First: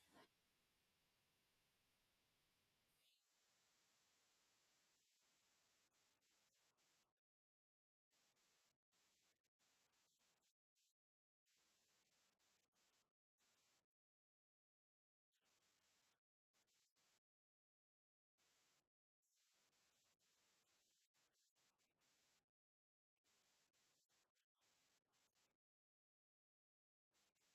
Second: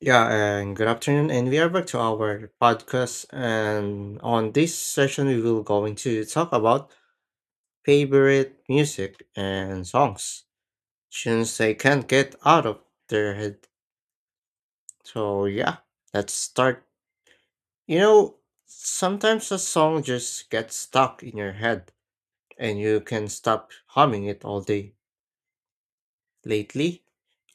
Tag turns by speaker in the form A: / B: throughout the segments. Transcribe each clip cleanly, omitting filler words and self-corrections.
A: Yeah, and good afternoon, and we are back to our podcast. And on this session, we will going to talk about favorite music and songs, tunes they can't get out of their head. So yeah, let's start. You know, Sometimes a song just gets stuck in your head, and you can stop humming it all day. Lately,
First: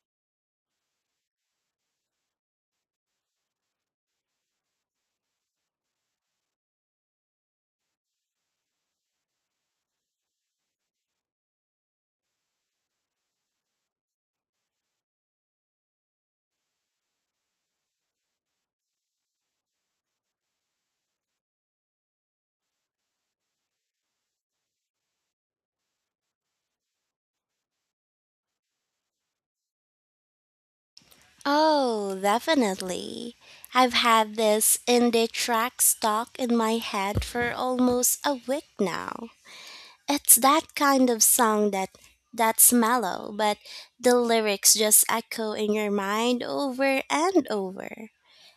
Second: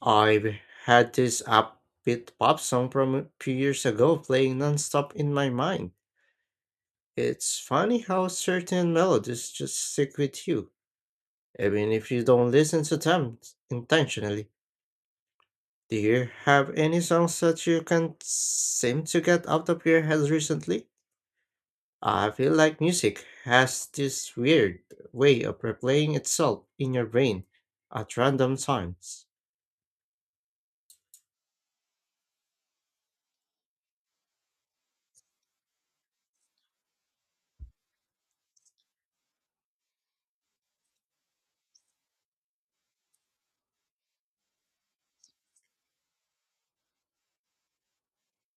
A: I've had this upbeat pop song from a few years ago playing nonstop in my mind. It's funny how certain melodies just stick with you, even if you don't listen to them intentionally. Do you have any songs that you can't seem to get out of your head recently? I feel like music has this weird way of replaying itself in your brain at random times.
B: Oh, definitely. I've had this indie track stuck in my head for almost a week now. It's that kind of song that's mellow, but the lyrics just echo in your mind over and over.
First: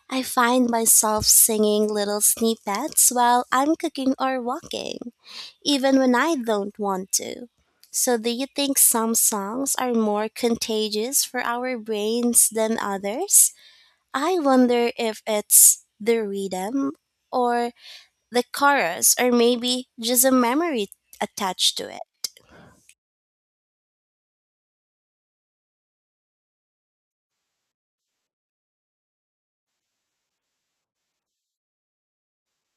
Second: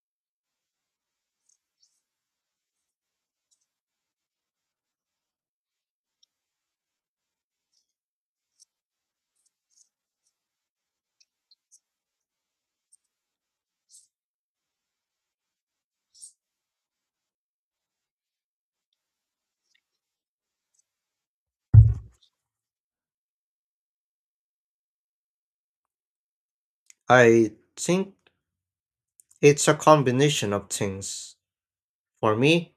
B: I find myself singing little snippets while I'm cooking or walking, even when I don't want to. So, do you think some songs are more contagious for our brains than others? I wonder if it's the rhythm or the chorus, or maybe just a memory attached to it.
A: I think it's a combination of things. For me,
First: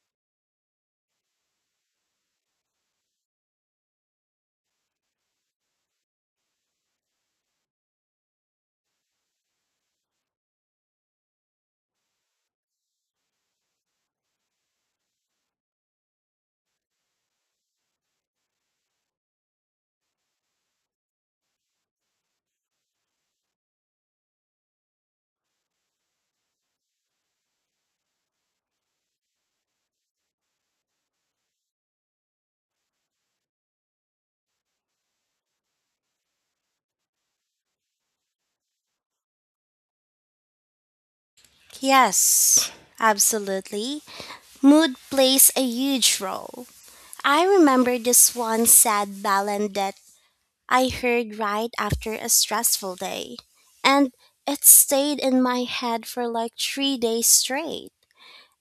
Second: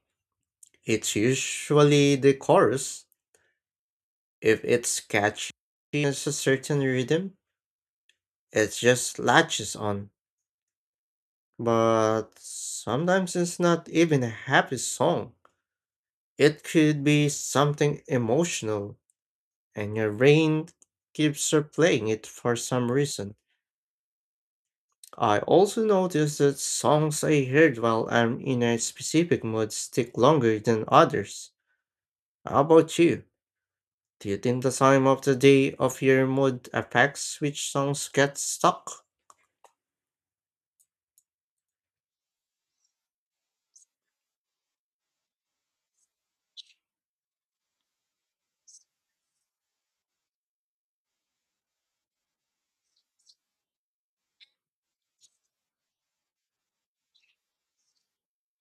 A: it's usually the chorus, if it's catchy, it's a certain rhythm. It just latches on. But sometimes it's not even a happy song. It could be something emotional, and your brain keeps replaying it for some reason. I also noticed that songs I heard while I'm in a specific mood stick longer than others. How about you? Do you think the time of the day of your mood affects which songs get stuck?
B: Yes, absolutely. Mood plays a huge role. I remember this one sad ballad that I heard right after a stressful day, and it stayed in my head for like 3 days straight.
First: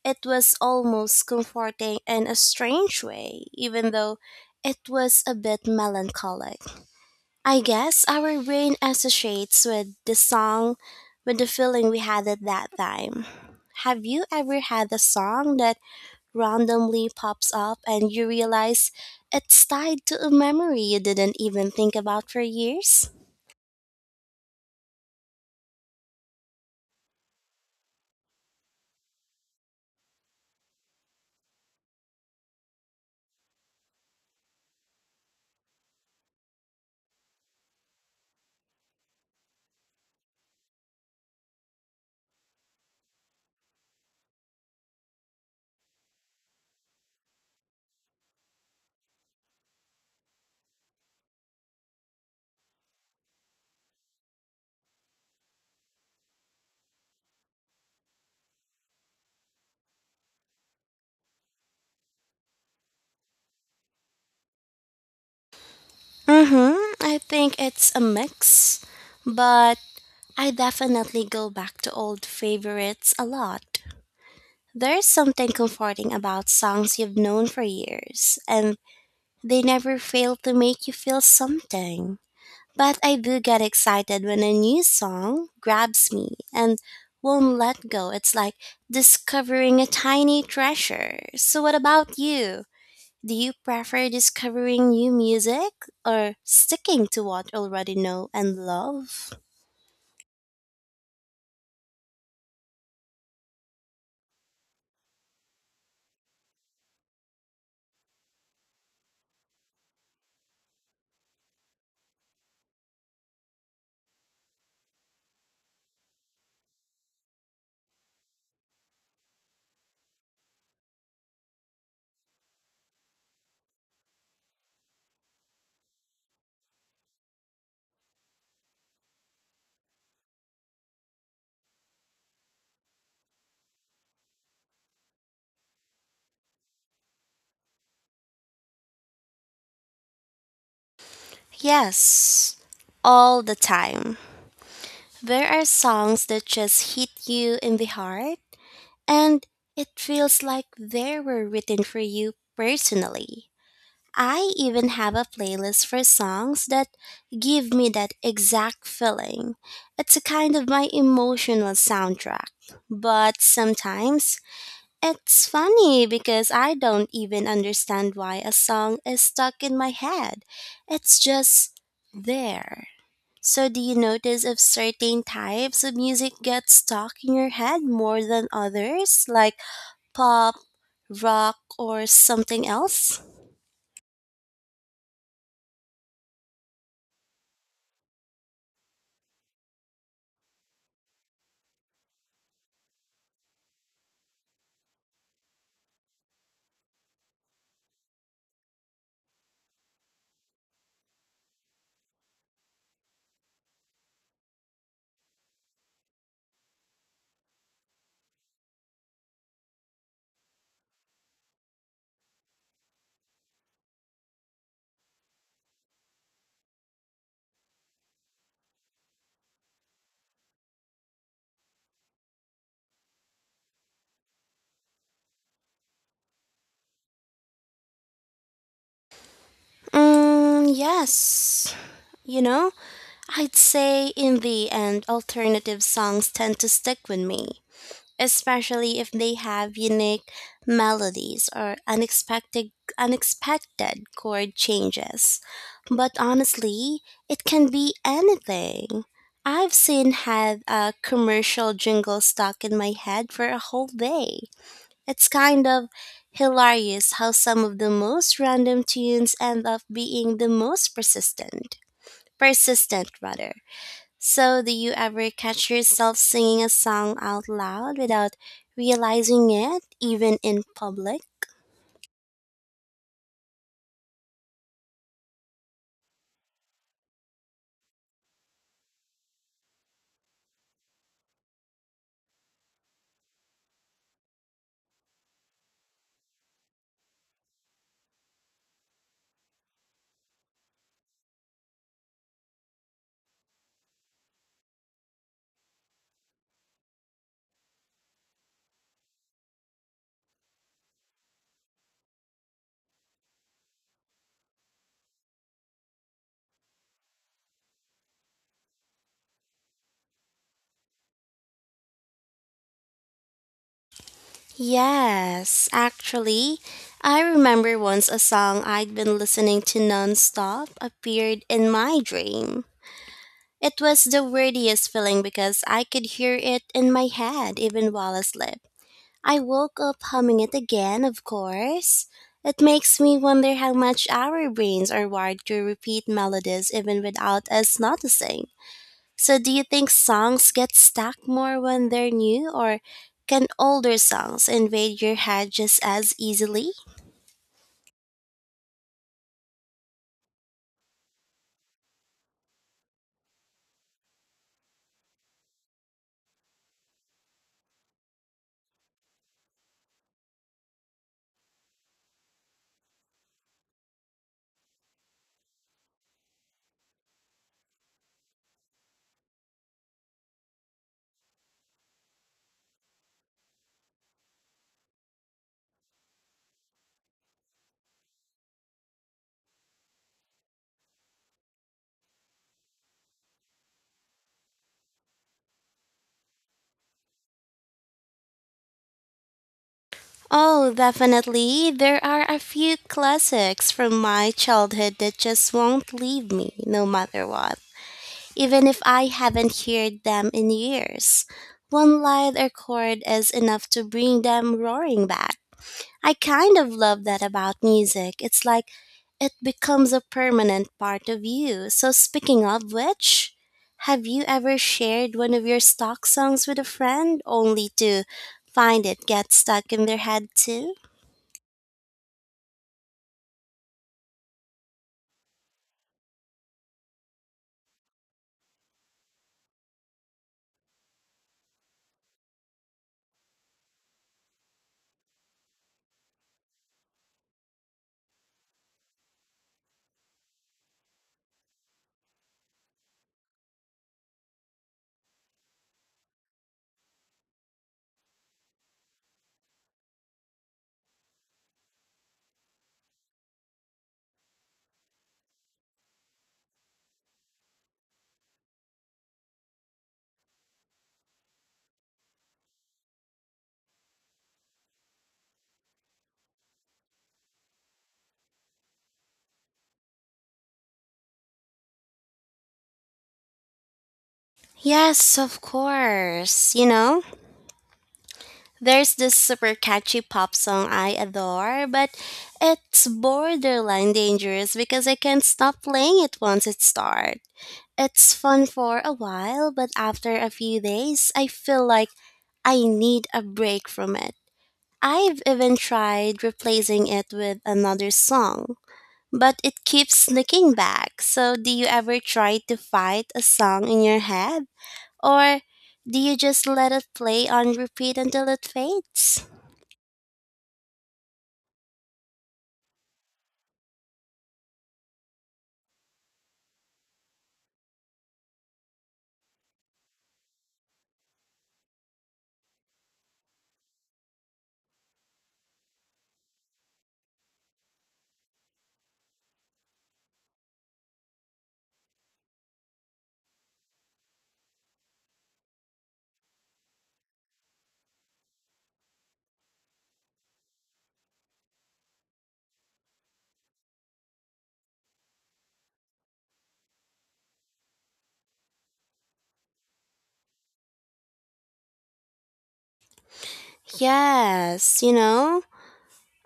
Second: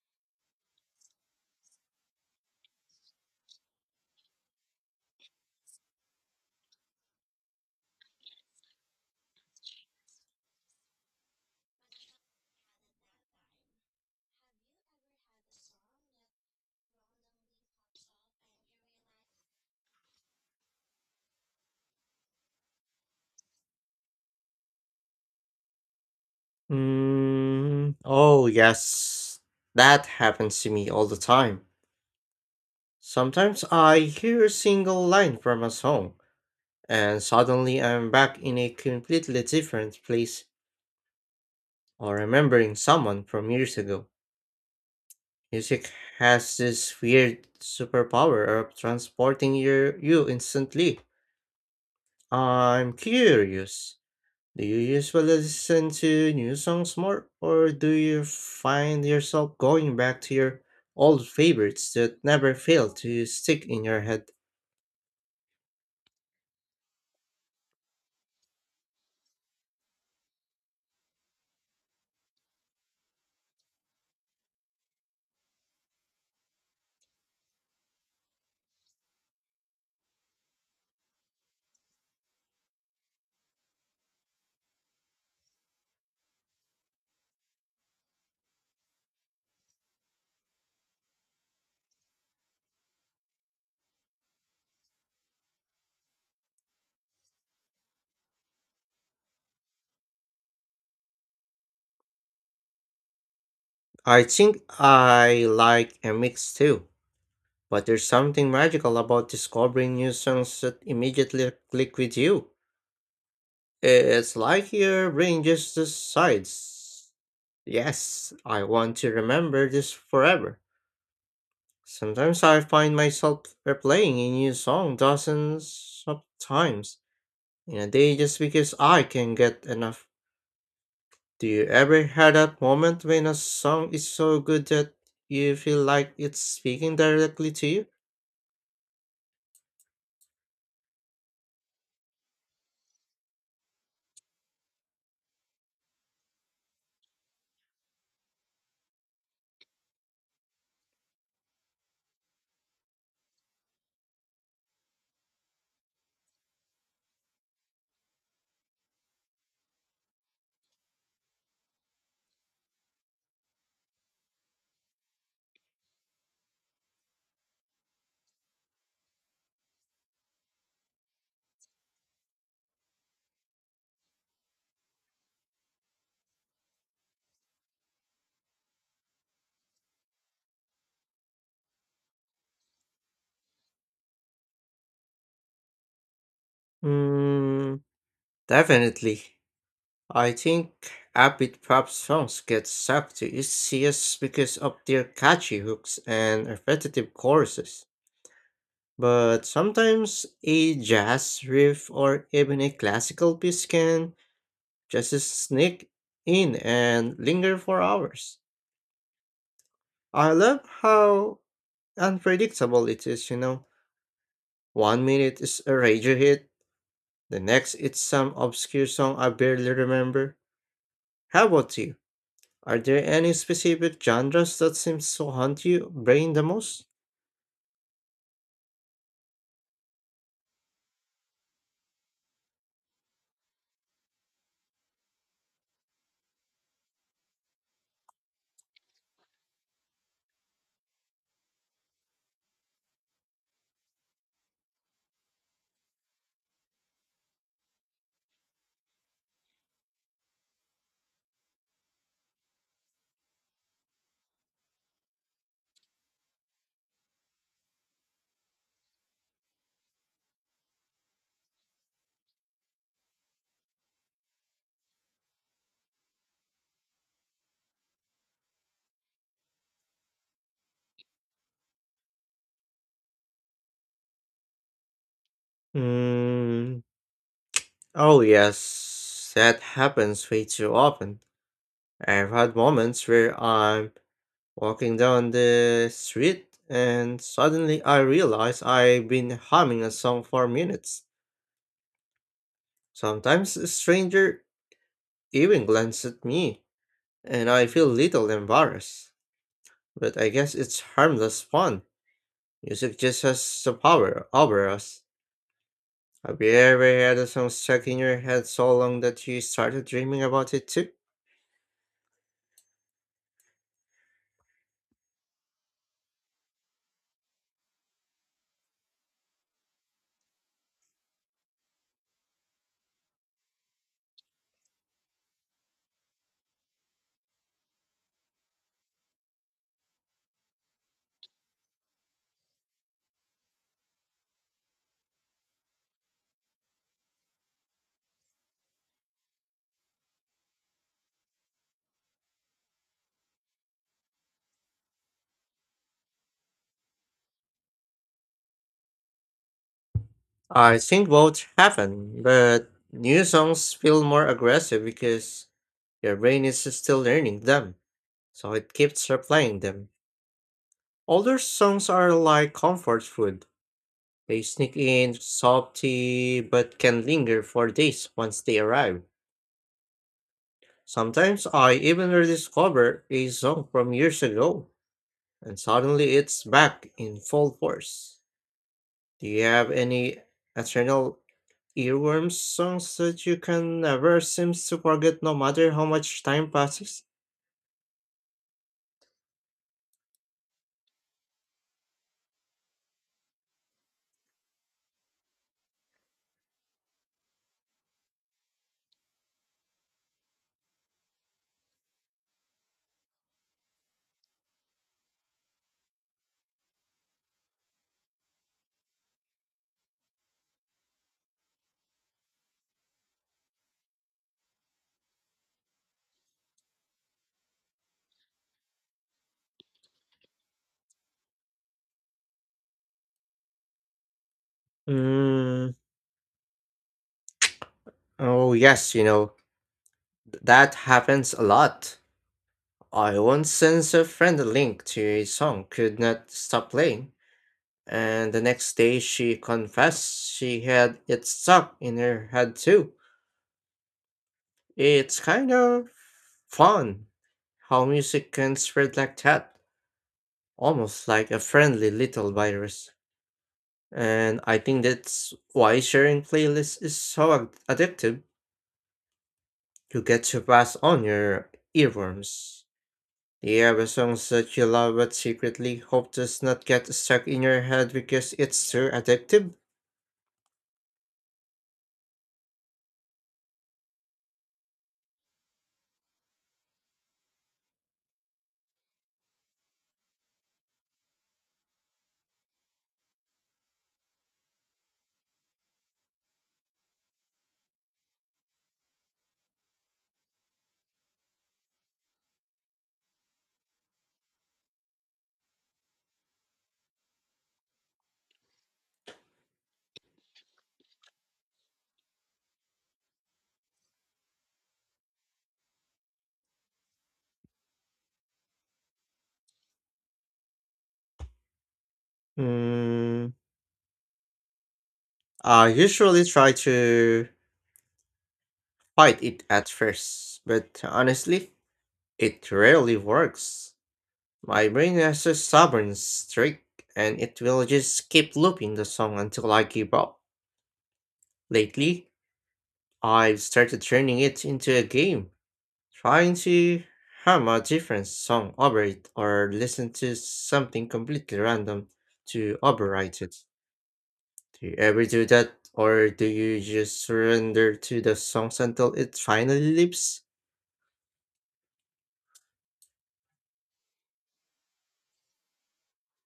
B: It was almost comforting in a strange way, even though it was a bit melancholic. I guess our brain associates with the song with the feeling we had at that time. Have you ever had a song that randomly pops up and you realize it's tied to a memory you didn't even think about for years?
A: Mm, oh, yes. That happens to me all the time. Sometimes I hear a single line from a song, and suddenly I'm back in a completely different place or remembering someone from years ago. Music has this weird superpower of transporting you instantly. I'm curious. Do you usually listen to new songs more, or do you find yourself going back to your old favorites that never fail to stick in your head?
B: Mm-hmm. I think it's a mix, but I definitely go back to old favorites a lot. There's something comforting about songs you've known for years, and they never fail to make you feel something. But I do get excited when a new song grabs me and won't let go. It's like discovering a tiny treasure. So, what about you? Do you prefer discovering new music or sticking to what you already know and love?
A: I think I like a mix too, but there's something magical about discovering new songs that immediately click with you. It's like your brain just decides, yes, I want to remember this forever. Sometimes I find myself replaying a new song dozens of times in a day just because I can get enough. Do you ever have that moment when a song is so good that you feel like it's speaking directly to you?
B: Yes, all the time. There are songs that just hit you in the heart, and it feels like they were written for you personally. I even have a playlist for songs that give me that exact feeling. It's a kind of my emotional soundtrack. But sometimes it's funny because I don't even understand why a song is stuck in my head. It's just there. So, do you notice if certain types of music get stuck in your head more than others, like pop, rock, or something else?
A: Mm, definitely. I think upbeat pop songs get sucked to ECS because of their catchy hooks and repetitive choruses. But sometimes a jazz riff or even a classical piece can just sneak in and linger for hours. I love how unpredictable it is. One minute is a radio hit, the next it's some obscure song I barely remember. How about you? Are there any specific genres that seems to haunt your brain the most?
B: Mm, yes. You know, I'd say in the end, alternative songs tend to stick with me, especially if they have unique melodies or unexpected chord changes. But honestly, it can be anything. I've seen had a commercial jingle stuck in my head for a whole day. It's kind of hilarious how some of the most random tunes end up being the most persistent. Persistent rather. So, do you ever catch yourself singing a song out loud without realizing it, even in public?
A: Hmm. Oh yes, that happens way too often. I've had moments where I'm walking down the street and suddenly I realize I've been humming a song for minutes. Sometimes a stranger even glances at me, and I feel little embarrassed. But I guess it's harmless fun. Music just has the power over us. Have you ever had a song stuck in your head so long that you started dreaming about it too?
B: Yes, actually, I remember once a song I'd been listening to nonstop appeared in my dream. It was the weirdest feeling because I could hear it in my head even while asleep. I woke up humming it again, of course. It makes me wonder how much our brains are wired to repeat melodies even without us noticing. So, do you think songs get stuck more when they're new, or can older songs invade your head just as easily?
A: I think both happen, but new songs feel more aggressive because your brain is still learning them, so it keeps replaying them. Older songs are like comfort food. They sneak in softly but can linger for days once they arrive. Sometimes I even rediscover a song from years ago, and suddenly it's back in full force. Do you have any eternal earworms, songs that you can never seem to forget no matter how much time passes?
B: Oh, definitely. There are a few classics from my childhood that just won't leave me, no matter what, even if I haven't heard them in years. One light or chord is enough to bring them roaring back. I kind of love that about music. It's like it becomes a permanent part of you. So, speaking of which, have you ever shared one of your stock songs with a friend only to find it get stuck in their head too?
A: Mm, oh yes, that happens a lot. I once sent a friend a link to a song, could not stop playing, and the next day she confessed she had it stuck in her head too. It's kind of fun how music can spread like that, almost like a friendly little virus. And I think that's why sharing playlists is so addictive. You get to pass on your earworms. The are the songs that you love but secretly hope does not get stuck in your head because it's too addictive.
B: Yes, of course. You know, there's this super catchy pop song I adore, but it's borderline dangerous because I can't stop playing it once it starts. It's fun for a while, but after a few days, I feel like I need a break from it. I've even tried replacing it with another song, but it keeps sneaking back. So, do you ever try to fight a song in your head? Or do you just let it play on repeat until it fades?
A: Mm, I usually try to fight it at first, but honestly, it rarely works. My brain has a stubborn streak, and it will just keep looping the song until I give up. Lately, I've started turning it into a game, trying to hum a different song over it or listen to something completely random to overwrite it. Do you ever do that, or do you just surrender to the songs until it finally leaps?
B: Yes, you know,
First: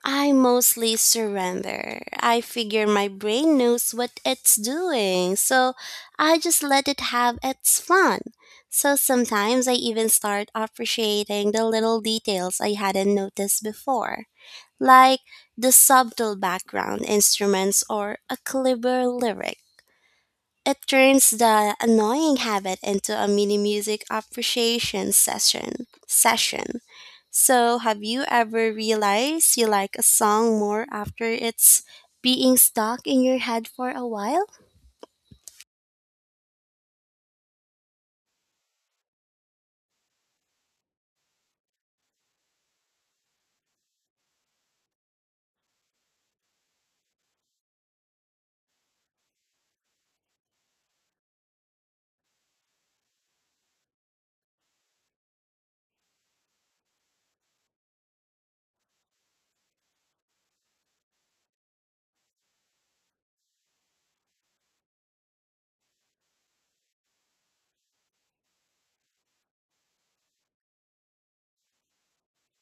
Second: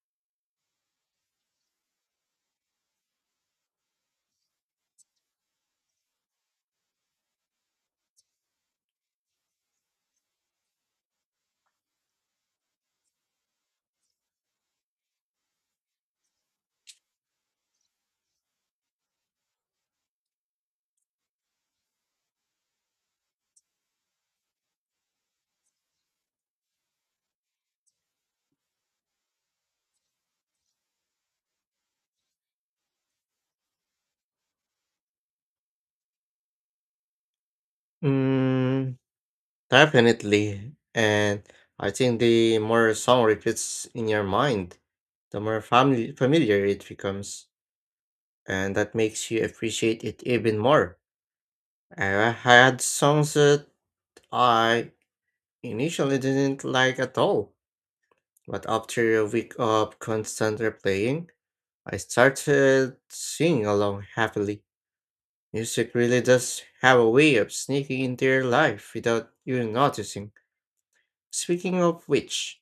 B: I mostly surrender. I figure my brain knows what it's doing, so I just let it have its fun. So sometimes I even start appreciating the little details I hadn't noticed before, like the subtle background instruments or a clever lyric. It turns the annoying habit into a mini music appreciation session. So, have you ever realized you like a song more after it's being stuck in your head for a while?
A: Mm, definitely. And I think the more a song repeats in your mind, the more family familiar it becomes, and that makes you appreciate it even more. I had songs that I initially didn't like at all, but after a week of constant replaying, I started singing along happily. Music really does have a way of sneaking into your life without you noticing. Speaking of which,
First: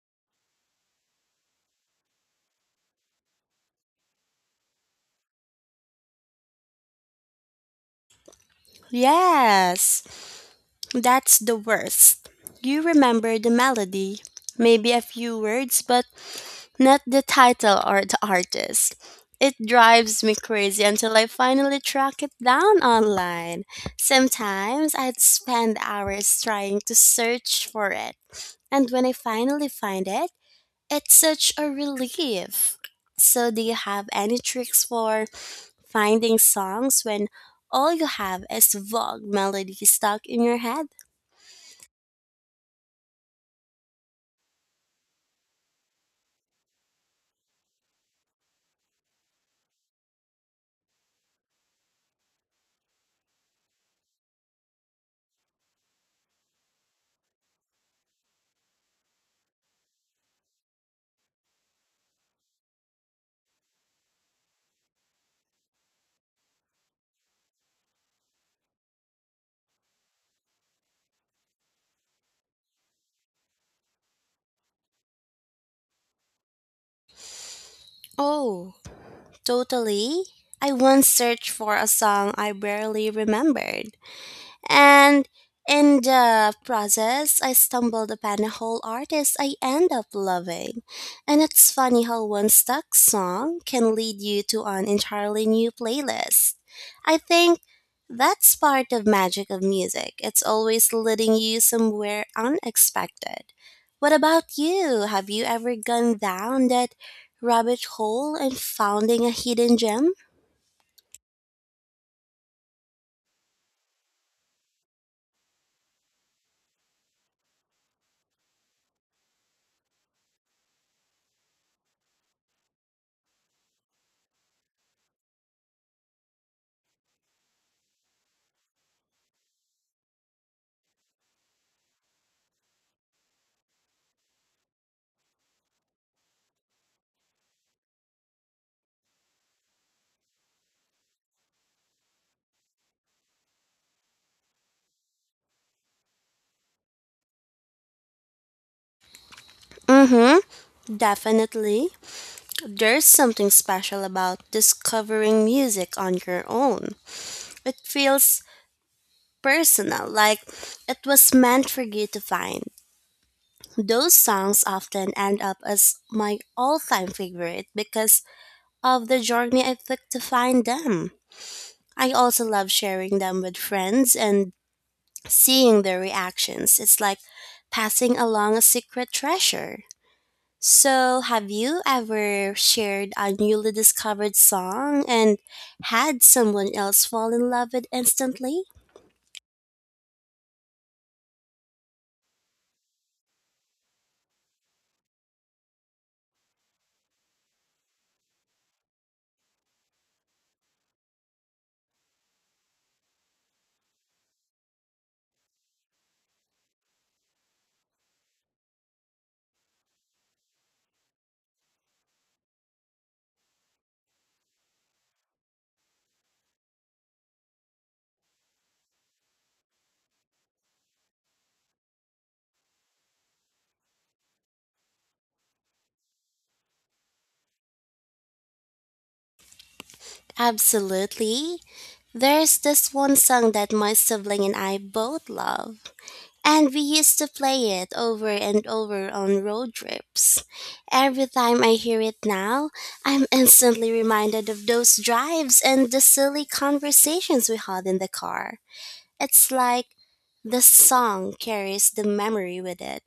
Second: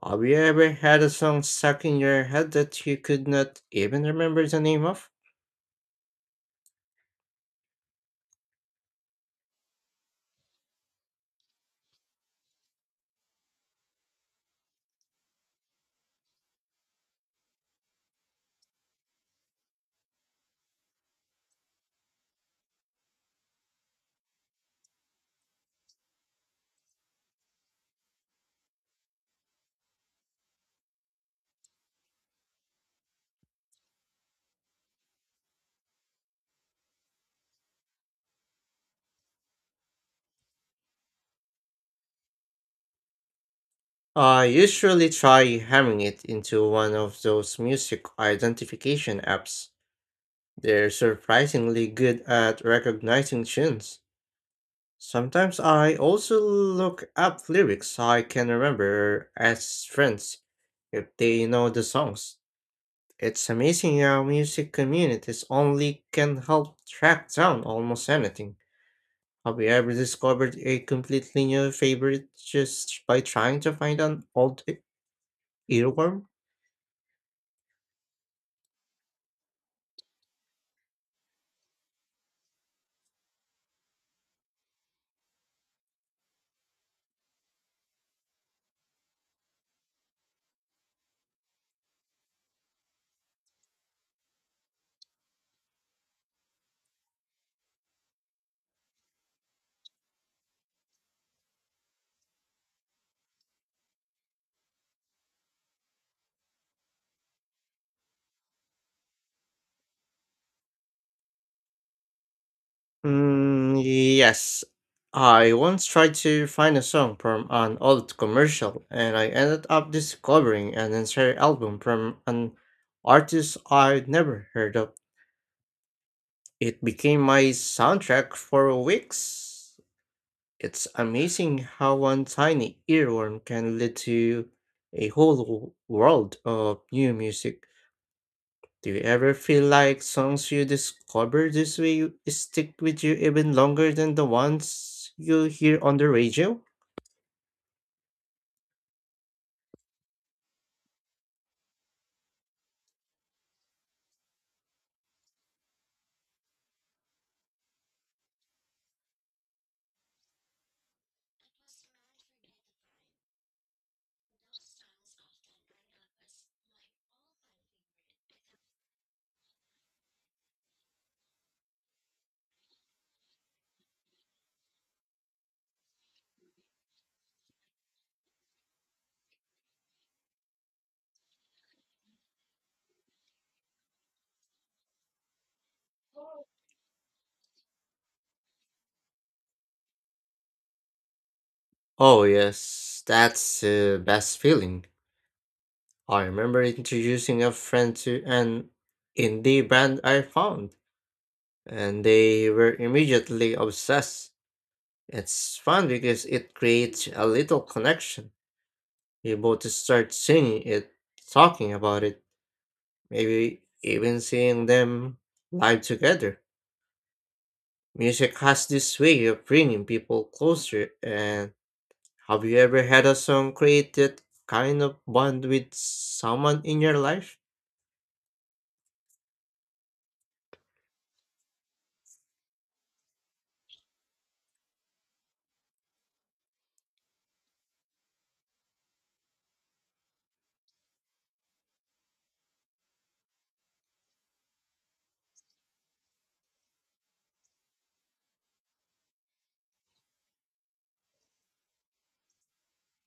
A: have you ever had a song stuck in your head that you could not even remember the name of?
B: Yes, that's the worst. You remember the melody, maybe a few words, but not the title or the artist. It drives me crazy until I finally track it down online. Sometimes I'd spend hours trying to search for it, and when I finally find it, it's such a relief. So, do you have any tricks for finding songs when all you have is vague melodies stuck in your head?
A: I usually try hamming it into one of those music identification apps. They're surprisingly good at recognizing tunes. Sometimes I also look up lyrics I can remember as friends if they know the songs. It's amazing how music communities only can help track down almost anything. Have you ever discovered a completely new favorite just by trying to find an old earworm?
B: Oh, totally. I once searched for a song I barely remembered, and in the process, I stumbled upon a whole artist I end up loving. And it's funny how one stuck song can lead you to an entirely new playlist. I think that's part of magic of music. It's always leading you somewhere unexpected. What about you? Have you ever gone down that rabbit hole and founding a hidden gem?
A: Mm, yes. I once tried to find a song from an old commercial, and I ended up discovering an entire album from an artist I'd never heard of. It became my soundtrack for weeks. It's amazing how one tiny earworm can lead to a whole world of new music. Do you ever feel like songs you discover this way stick with you even longer than the ones you hear on the radio?
B: Mm-hmm, definitely. There's something special about discovering music on your own. It feels personal, like it was meant for you to find. Those songs often end up as my all time favorite because of the journey I took to find them. I also love sharing them with friends and seeing their reactions. It's like passing along a secret treasure. So, have you ever shared a newly discovered song and had someone else fall in love with instantly?
A: Oh, yes, that's the best feeling. I remember introducing a friend to an indie band I found, and they were immediately obsessed. It's fun because it creates a little connection. You both start singing it, talking about it, maybe even seeing them live together. Music has this way of bringing people closer, and have you ever had a song create that kind of bond with someone in your life?
B: Absolutely. There's this one song that my sibling and I both love, and we used to play it over and over on road trips. Every time I hear it now, I'm instantly reminded of those drives and the silly conversations we had in the car. It's like the song carries the memory with it.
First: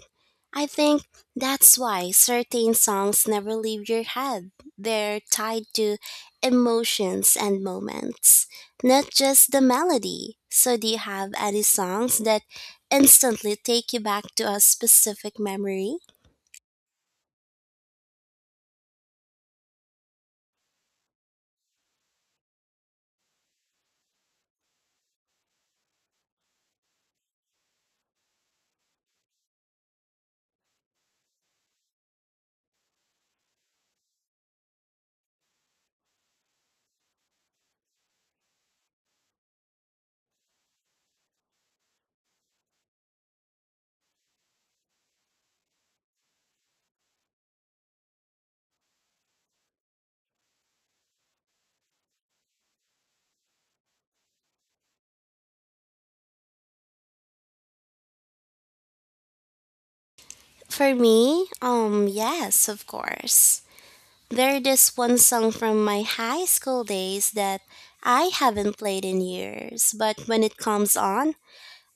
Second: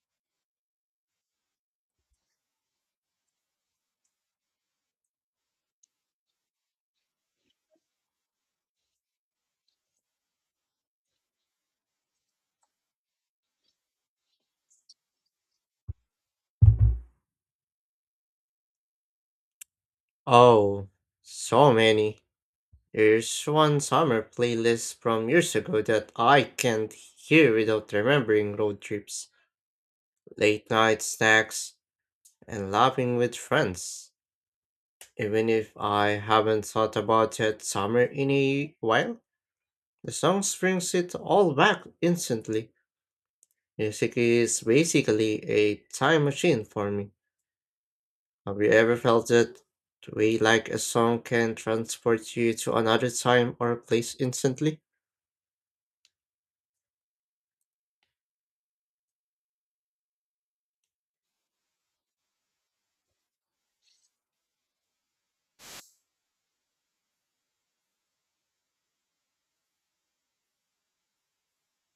B: I think that's why certain songs never leave your head. They're tied to emotions and moments, not just the melody. So, do you have any songs that instantly take you back to a specific memory?
A: Oh, so many. There's one summer playlist from years ago that I can't hear without remembering road trips, late night snacks, and laughing with friends. Even if I haven't thought about that summer in a while, the song brings it all back instantly. Music is basically a time machine for me. Have you ever felt that way like a song can transport you to another time or place instantly?
B: For me, yes, of course. There this one song from my high school days that I haven't played in years, but when it comes on,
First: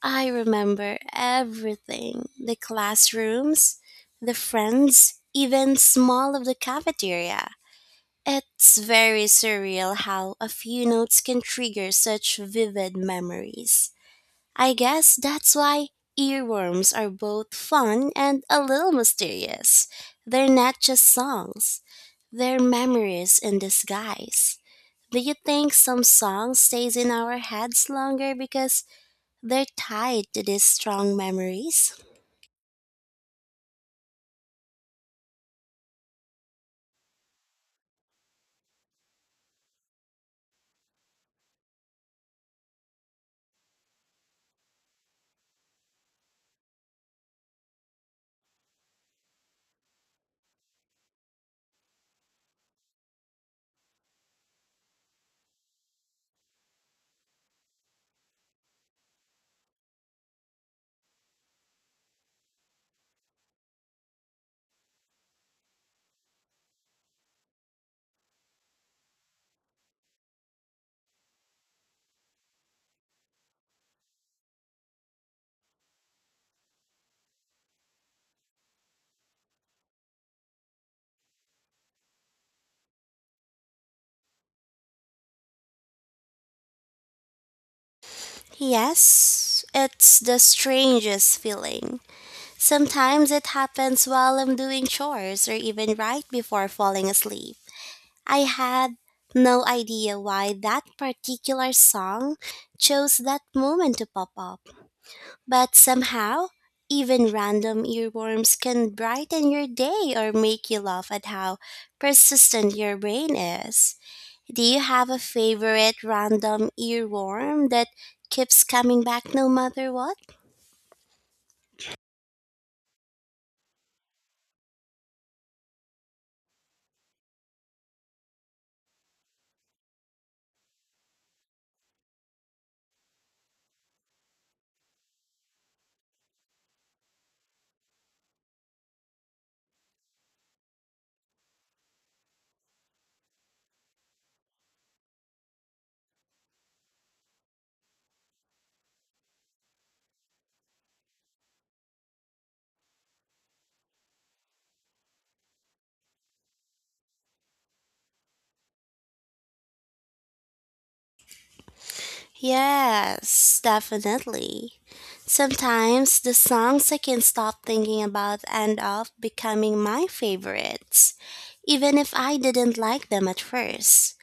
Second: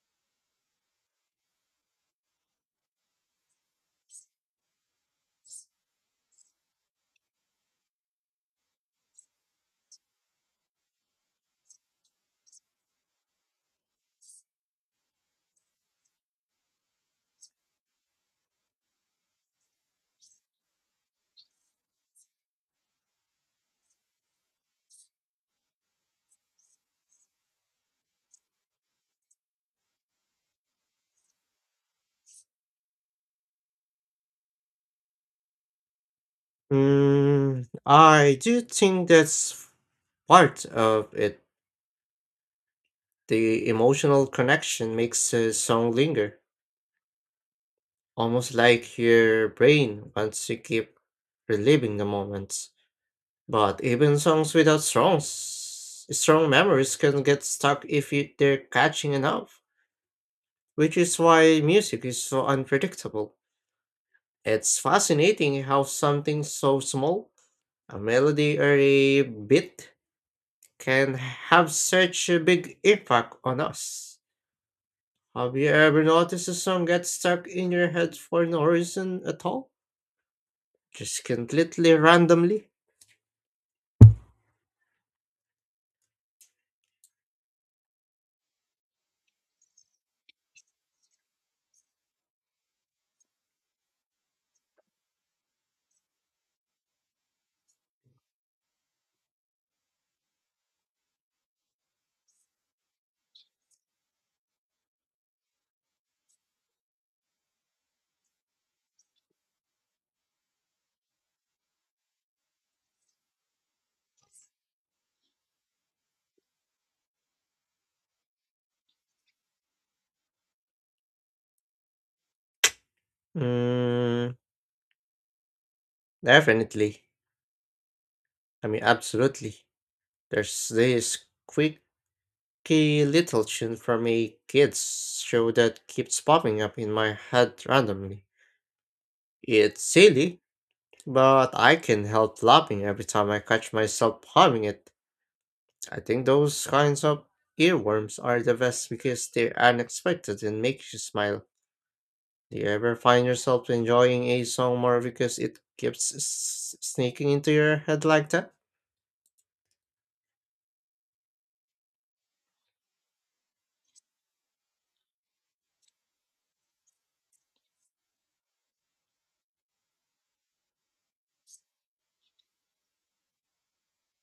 B: I remember everything. The classrooms, the friends, even small of the cafeteria. It's very surreal how a few notes can trigger such vivid memories. I guess that's why earworms are both fun and a little mysterious. They're not just songs, they're memories in disguise. Do you think some song stays in our heads longer because they're tied to these strong memories?
A: Mm, I do think that's part of it. The emotional connection makes a song linger, almost like your brain wants to keep reliving the moments. But even songs without strong memories can get stuck if they're catching enough. Which is why music is so unpredictable. It's fascinating how something so small, a melody or a beat, can have such a big impact on us. Have you ever noticed a song get stuck in your head for no reason at all? Just completely randomly?
B: Yes, it's the strangest feeling. Sometimes it happens while I'm doing chores or even right before falling asleep. I had no idea why that particular song chose that moment to pop up, but somehow, even random earworms can brighten your day or make you laugh at how persistent your brain is. Do you have a favorite random earworm that keeps coming back no matter what?
A: Mm, definitely. I mean, absolutely. There's this quirky little tune from a kids show that keeps popping up in my head randomly. It's silly, but I can help laughing every time I catch myself humming it. I think those kinds of earworms are the best because they're unexpected and make you smile. Do you ever find yourself enjoying a song more because it keeps sneaking into your head like that?
B: Yes, definitely. Sometimes the songs I can't stop thinking about end up becoming my favorites, even if I didn't like them at first.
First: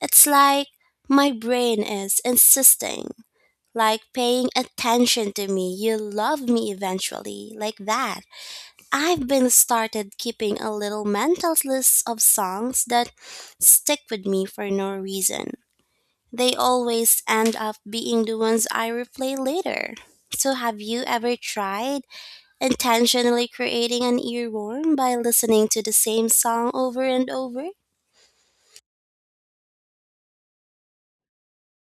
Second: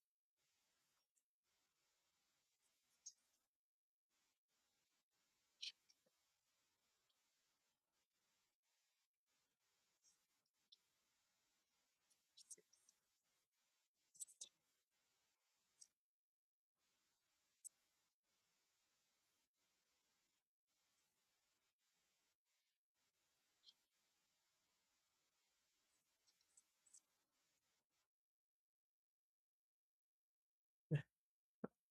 B: It's like my brain is insisting, like paying attention to me, you love me eventually, like that. I've been started keeping a little mental list of songs that stick with me for no reason they always end up being the ones I replay later. So, have you ever tried intentionally creating an earworm by listening to the same song over and over?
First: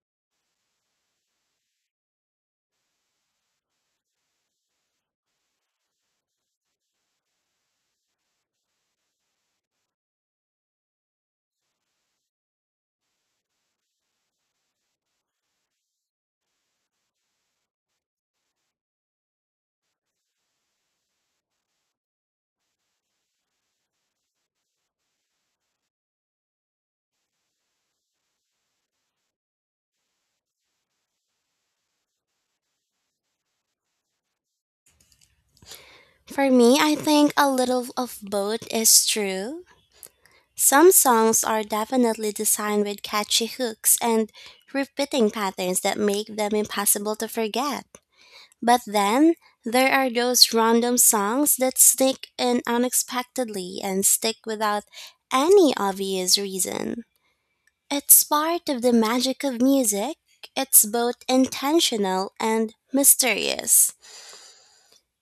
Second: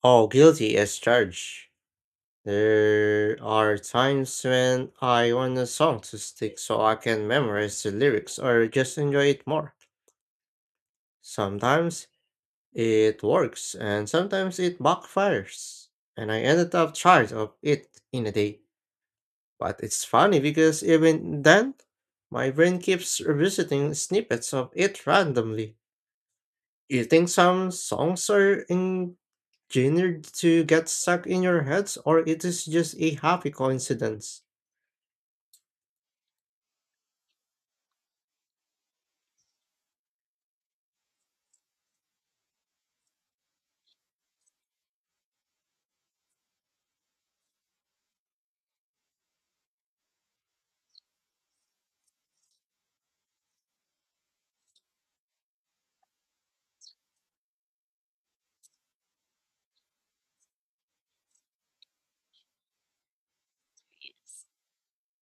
A: Oh, guilty as charged. There are times when I want a song to stick so I can memorize the lyrics or just enjoy it more. Sometimes it works, and sometimes it backfires. And I ended up tired of it in a day. But it's funny because even then, my brain keeps revisiting snippets of it randomly. You think some songs are engineered to get stuck in your heads, or it is just a happy coincidence?
B: For me, I think a little of both is true. Some songs are definitely designed with catchy hooks and repeating patterns that make them impossible to forget. But then there are those random songs that sneak in unexpectedly and stick without any obvious reason. It's part of the magic of music. It's both intentional and mysterious.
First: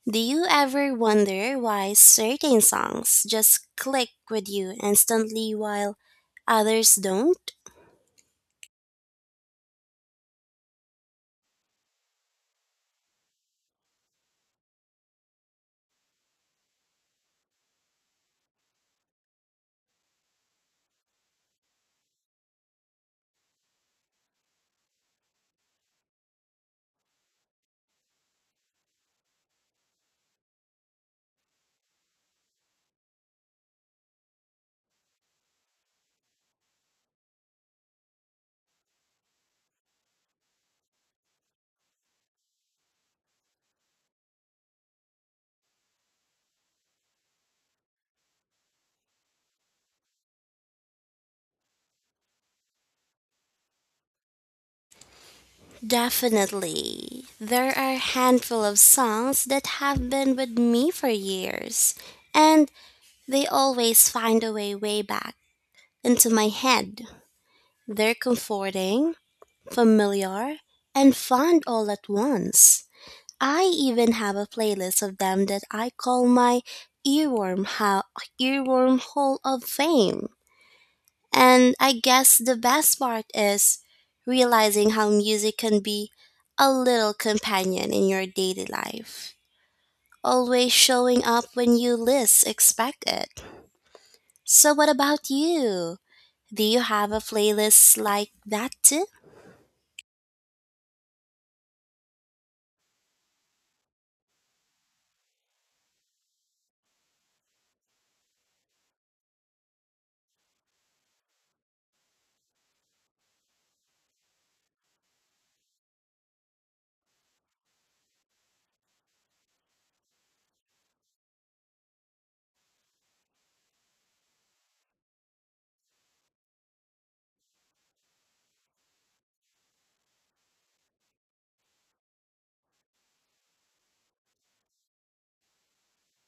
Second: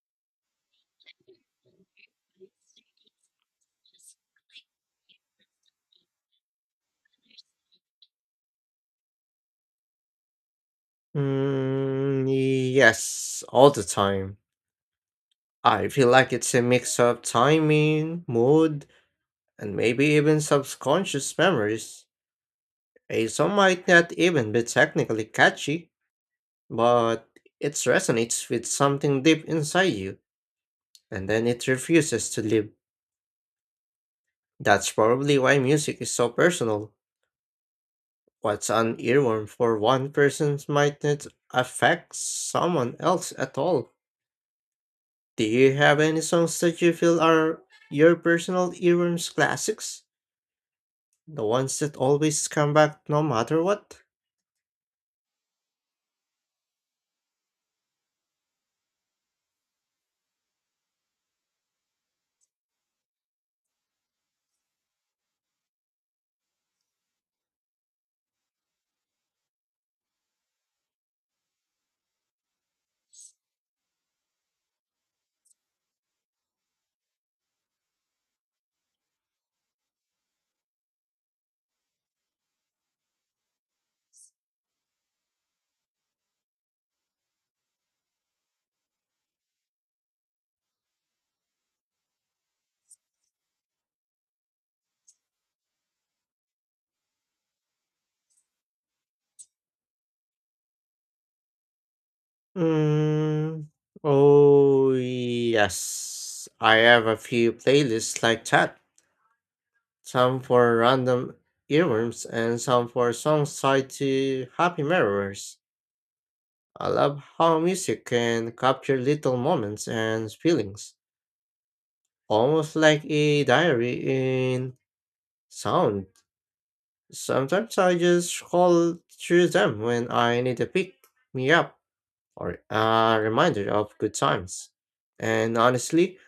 B: Do you ever wonder why certain songs just click with you instantly while others don't?
A: Mm, yes, all the time. I feel like it's a mix of timing, mood, and maybe even subconscious memories. A song might not even be technically catchy, but it resonates with something deep inside you, and then it refuses to leave. That's probably why music is so personal. What's an earworm for one person might not affect someone else at all. Do you have any songs that you feel are your personal earworms classics? The ones that always come back no matter what?
B: Definitely. There are a handful of songs that have been with me for years. And they always find a way back into my head. They're comforting, familiar, and fun all at once. I even have a playlist of them that I call my earworm ho- earworm hall of fame. And I guess the best part is realizing how music can be a little companion in your daily life, always showing up when you least expect it. So what about you? Do you have a playlist like that too?
A: Mm, oh, yes. I have a few playlists like that, some for random earworms and some for songs tied to happy memories. I love how music can capture little moments and feelings, almost like a diary in sound. Sometimes I just scroll through them when I need a pick me up or a reminder of good times. And honestly,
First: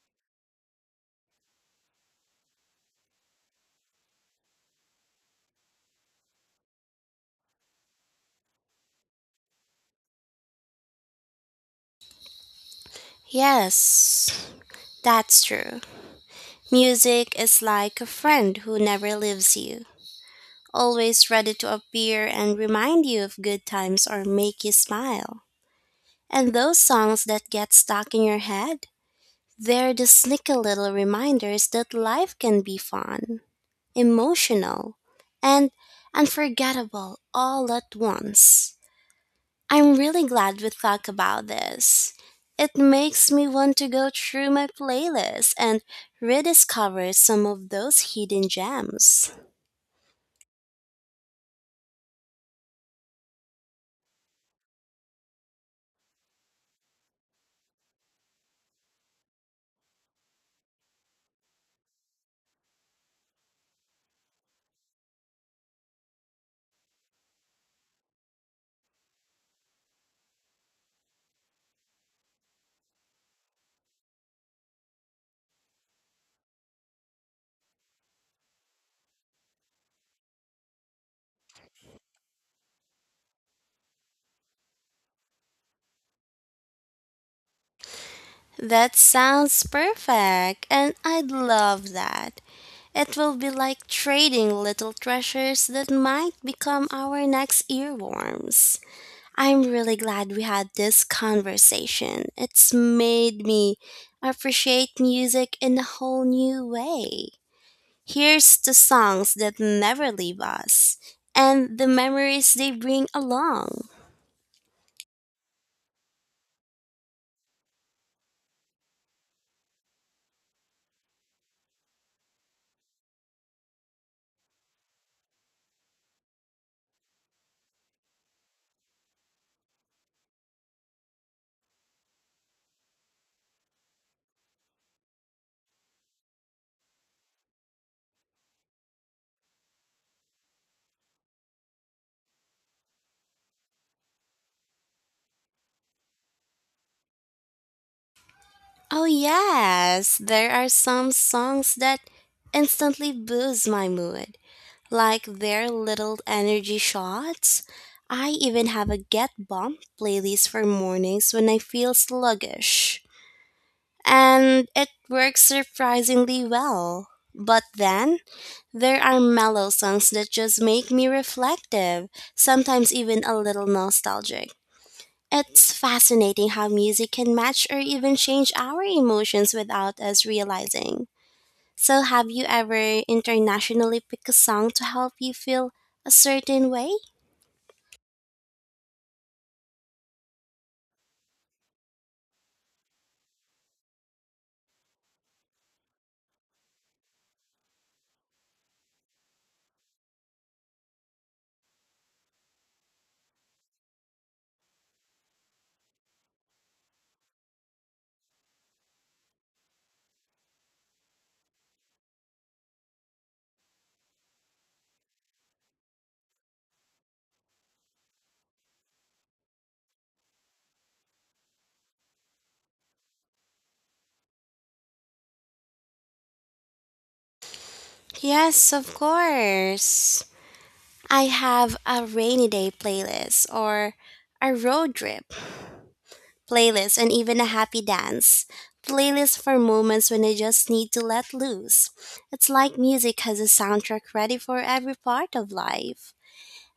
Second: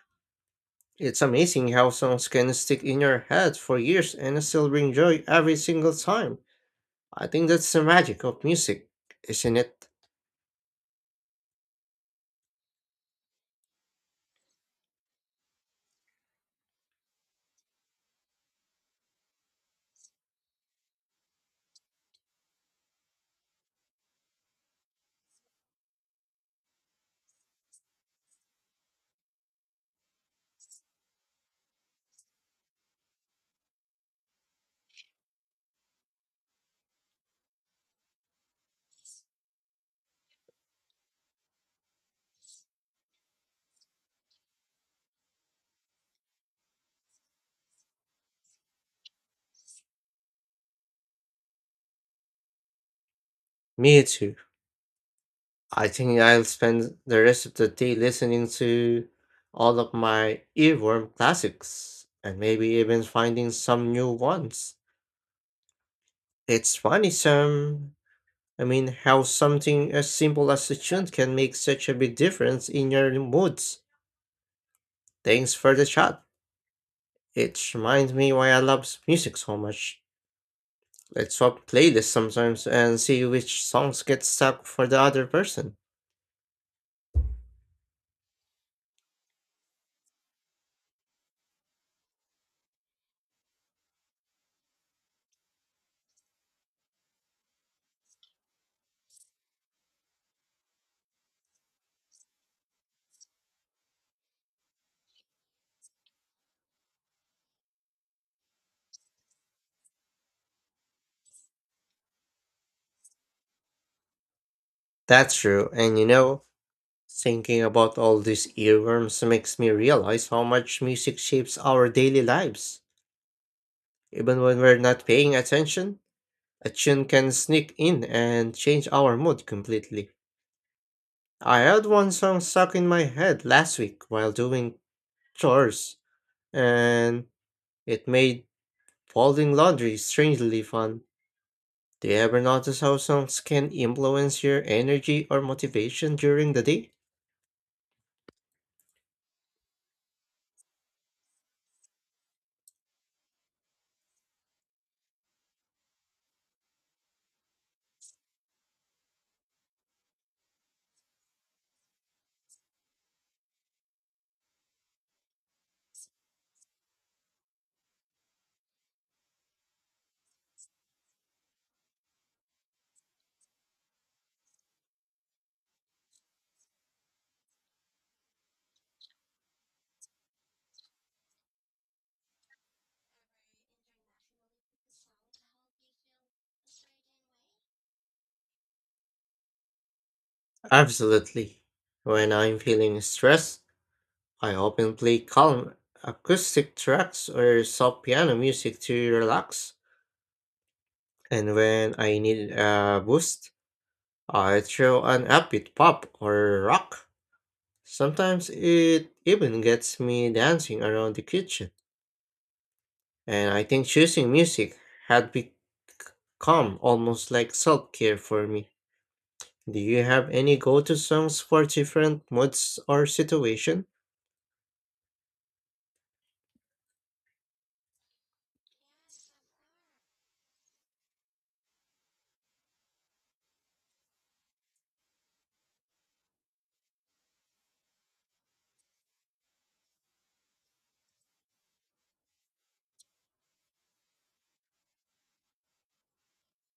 A: it's amazing how songs can stick in your head for years and still bring joy every single time. I think that's the magic of music, isn't it?
B: Yes, that's true. Music is like a friend who never leaves you, always ready to appear and remind you of good times or make you smile. And those songs that get stuck in your head, they're the sneaky little reminders that life can be fun, emotional, and unforgettable all at once. I'm really glad we talked about this. It makes me want to go through my playlist and rediscover some of those hidden gems.
A: Me too. I think I'll spend the rest of the day listening to all of my earworm classics and maybe even finding some new ones. It's funny, some. I mean, how something as simple as a tune can make such a big difference in your moods. Thanks for the chat. It reminds me why I love music so much. Let's swap playlists sometimes and see which songs get stuck for the other person.
B: That sounds perfect, and I'd love that. It will be like trading little treasures that might become our next earworms. I'm really glad we had this conversation. It's made me appreciate music in a whole new way. Here's the songs that never leave us and the memories they bring along.
A: That's true, and thinking about all these earworms makes me realize how much music shapes our daily lives. Even when we're not paying attention, a tune can sneak in and change our mood completely. I had one song stuck in my head last week while doing chores, and it made folding laundry strangely fun. Do you ever notice how songs can influence your energy or motivation during the day?
B: Oh, yes, there are some songs that instantly boost my mood, like their little energy shots. I even have a Get Bump playlist for mornings when I feel sluggish, and it works surprisingly well. But then, there are mellow songs that just make me reflective, sometimes even a little nostalgic. It's fascinating how music can match or even change our emotions without us realizing. So, have you ever internationally picked a song to help you feel a certain way?
A: Absolutely. When I'm feeling stressed, I often play calm acoustic tracks or soft piano music to relax. And when I need a boost, I throw an upbeat pop or rock. Sometimes it even gets me dancing around the kitchen. And I think choosing music had become almost like self care for me. Do you have any go-to songs for different moods or situation?
B: Yes, of course. I have a rainy day playlist or a road trip playlists, and even a happy dance. Playlists for moments when I just need to let loose. It's like music has a soundtrack ready for every part of life.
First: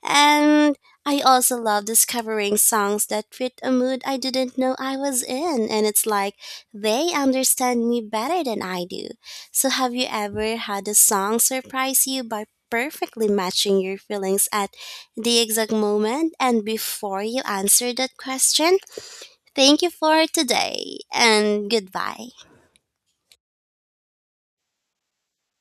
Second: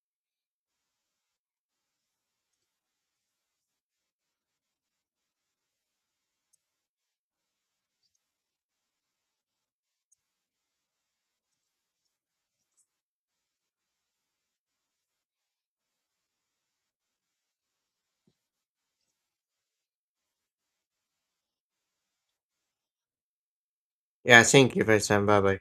B: And I also love discovering songs that fit a mood I didn't know I was in. And it's like they understand me better than I do. So, have you ever had a song surprise you by perfectly matching your feelings at the exact moment and before you answer that question? Thank you for today and goodbye.
A: Yeah, thank you for your time. Bye bye.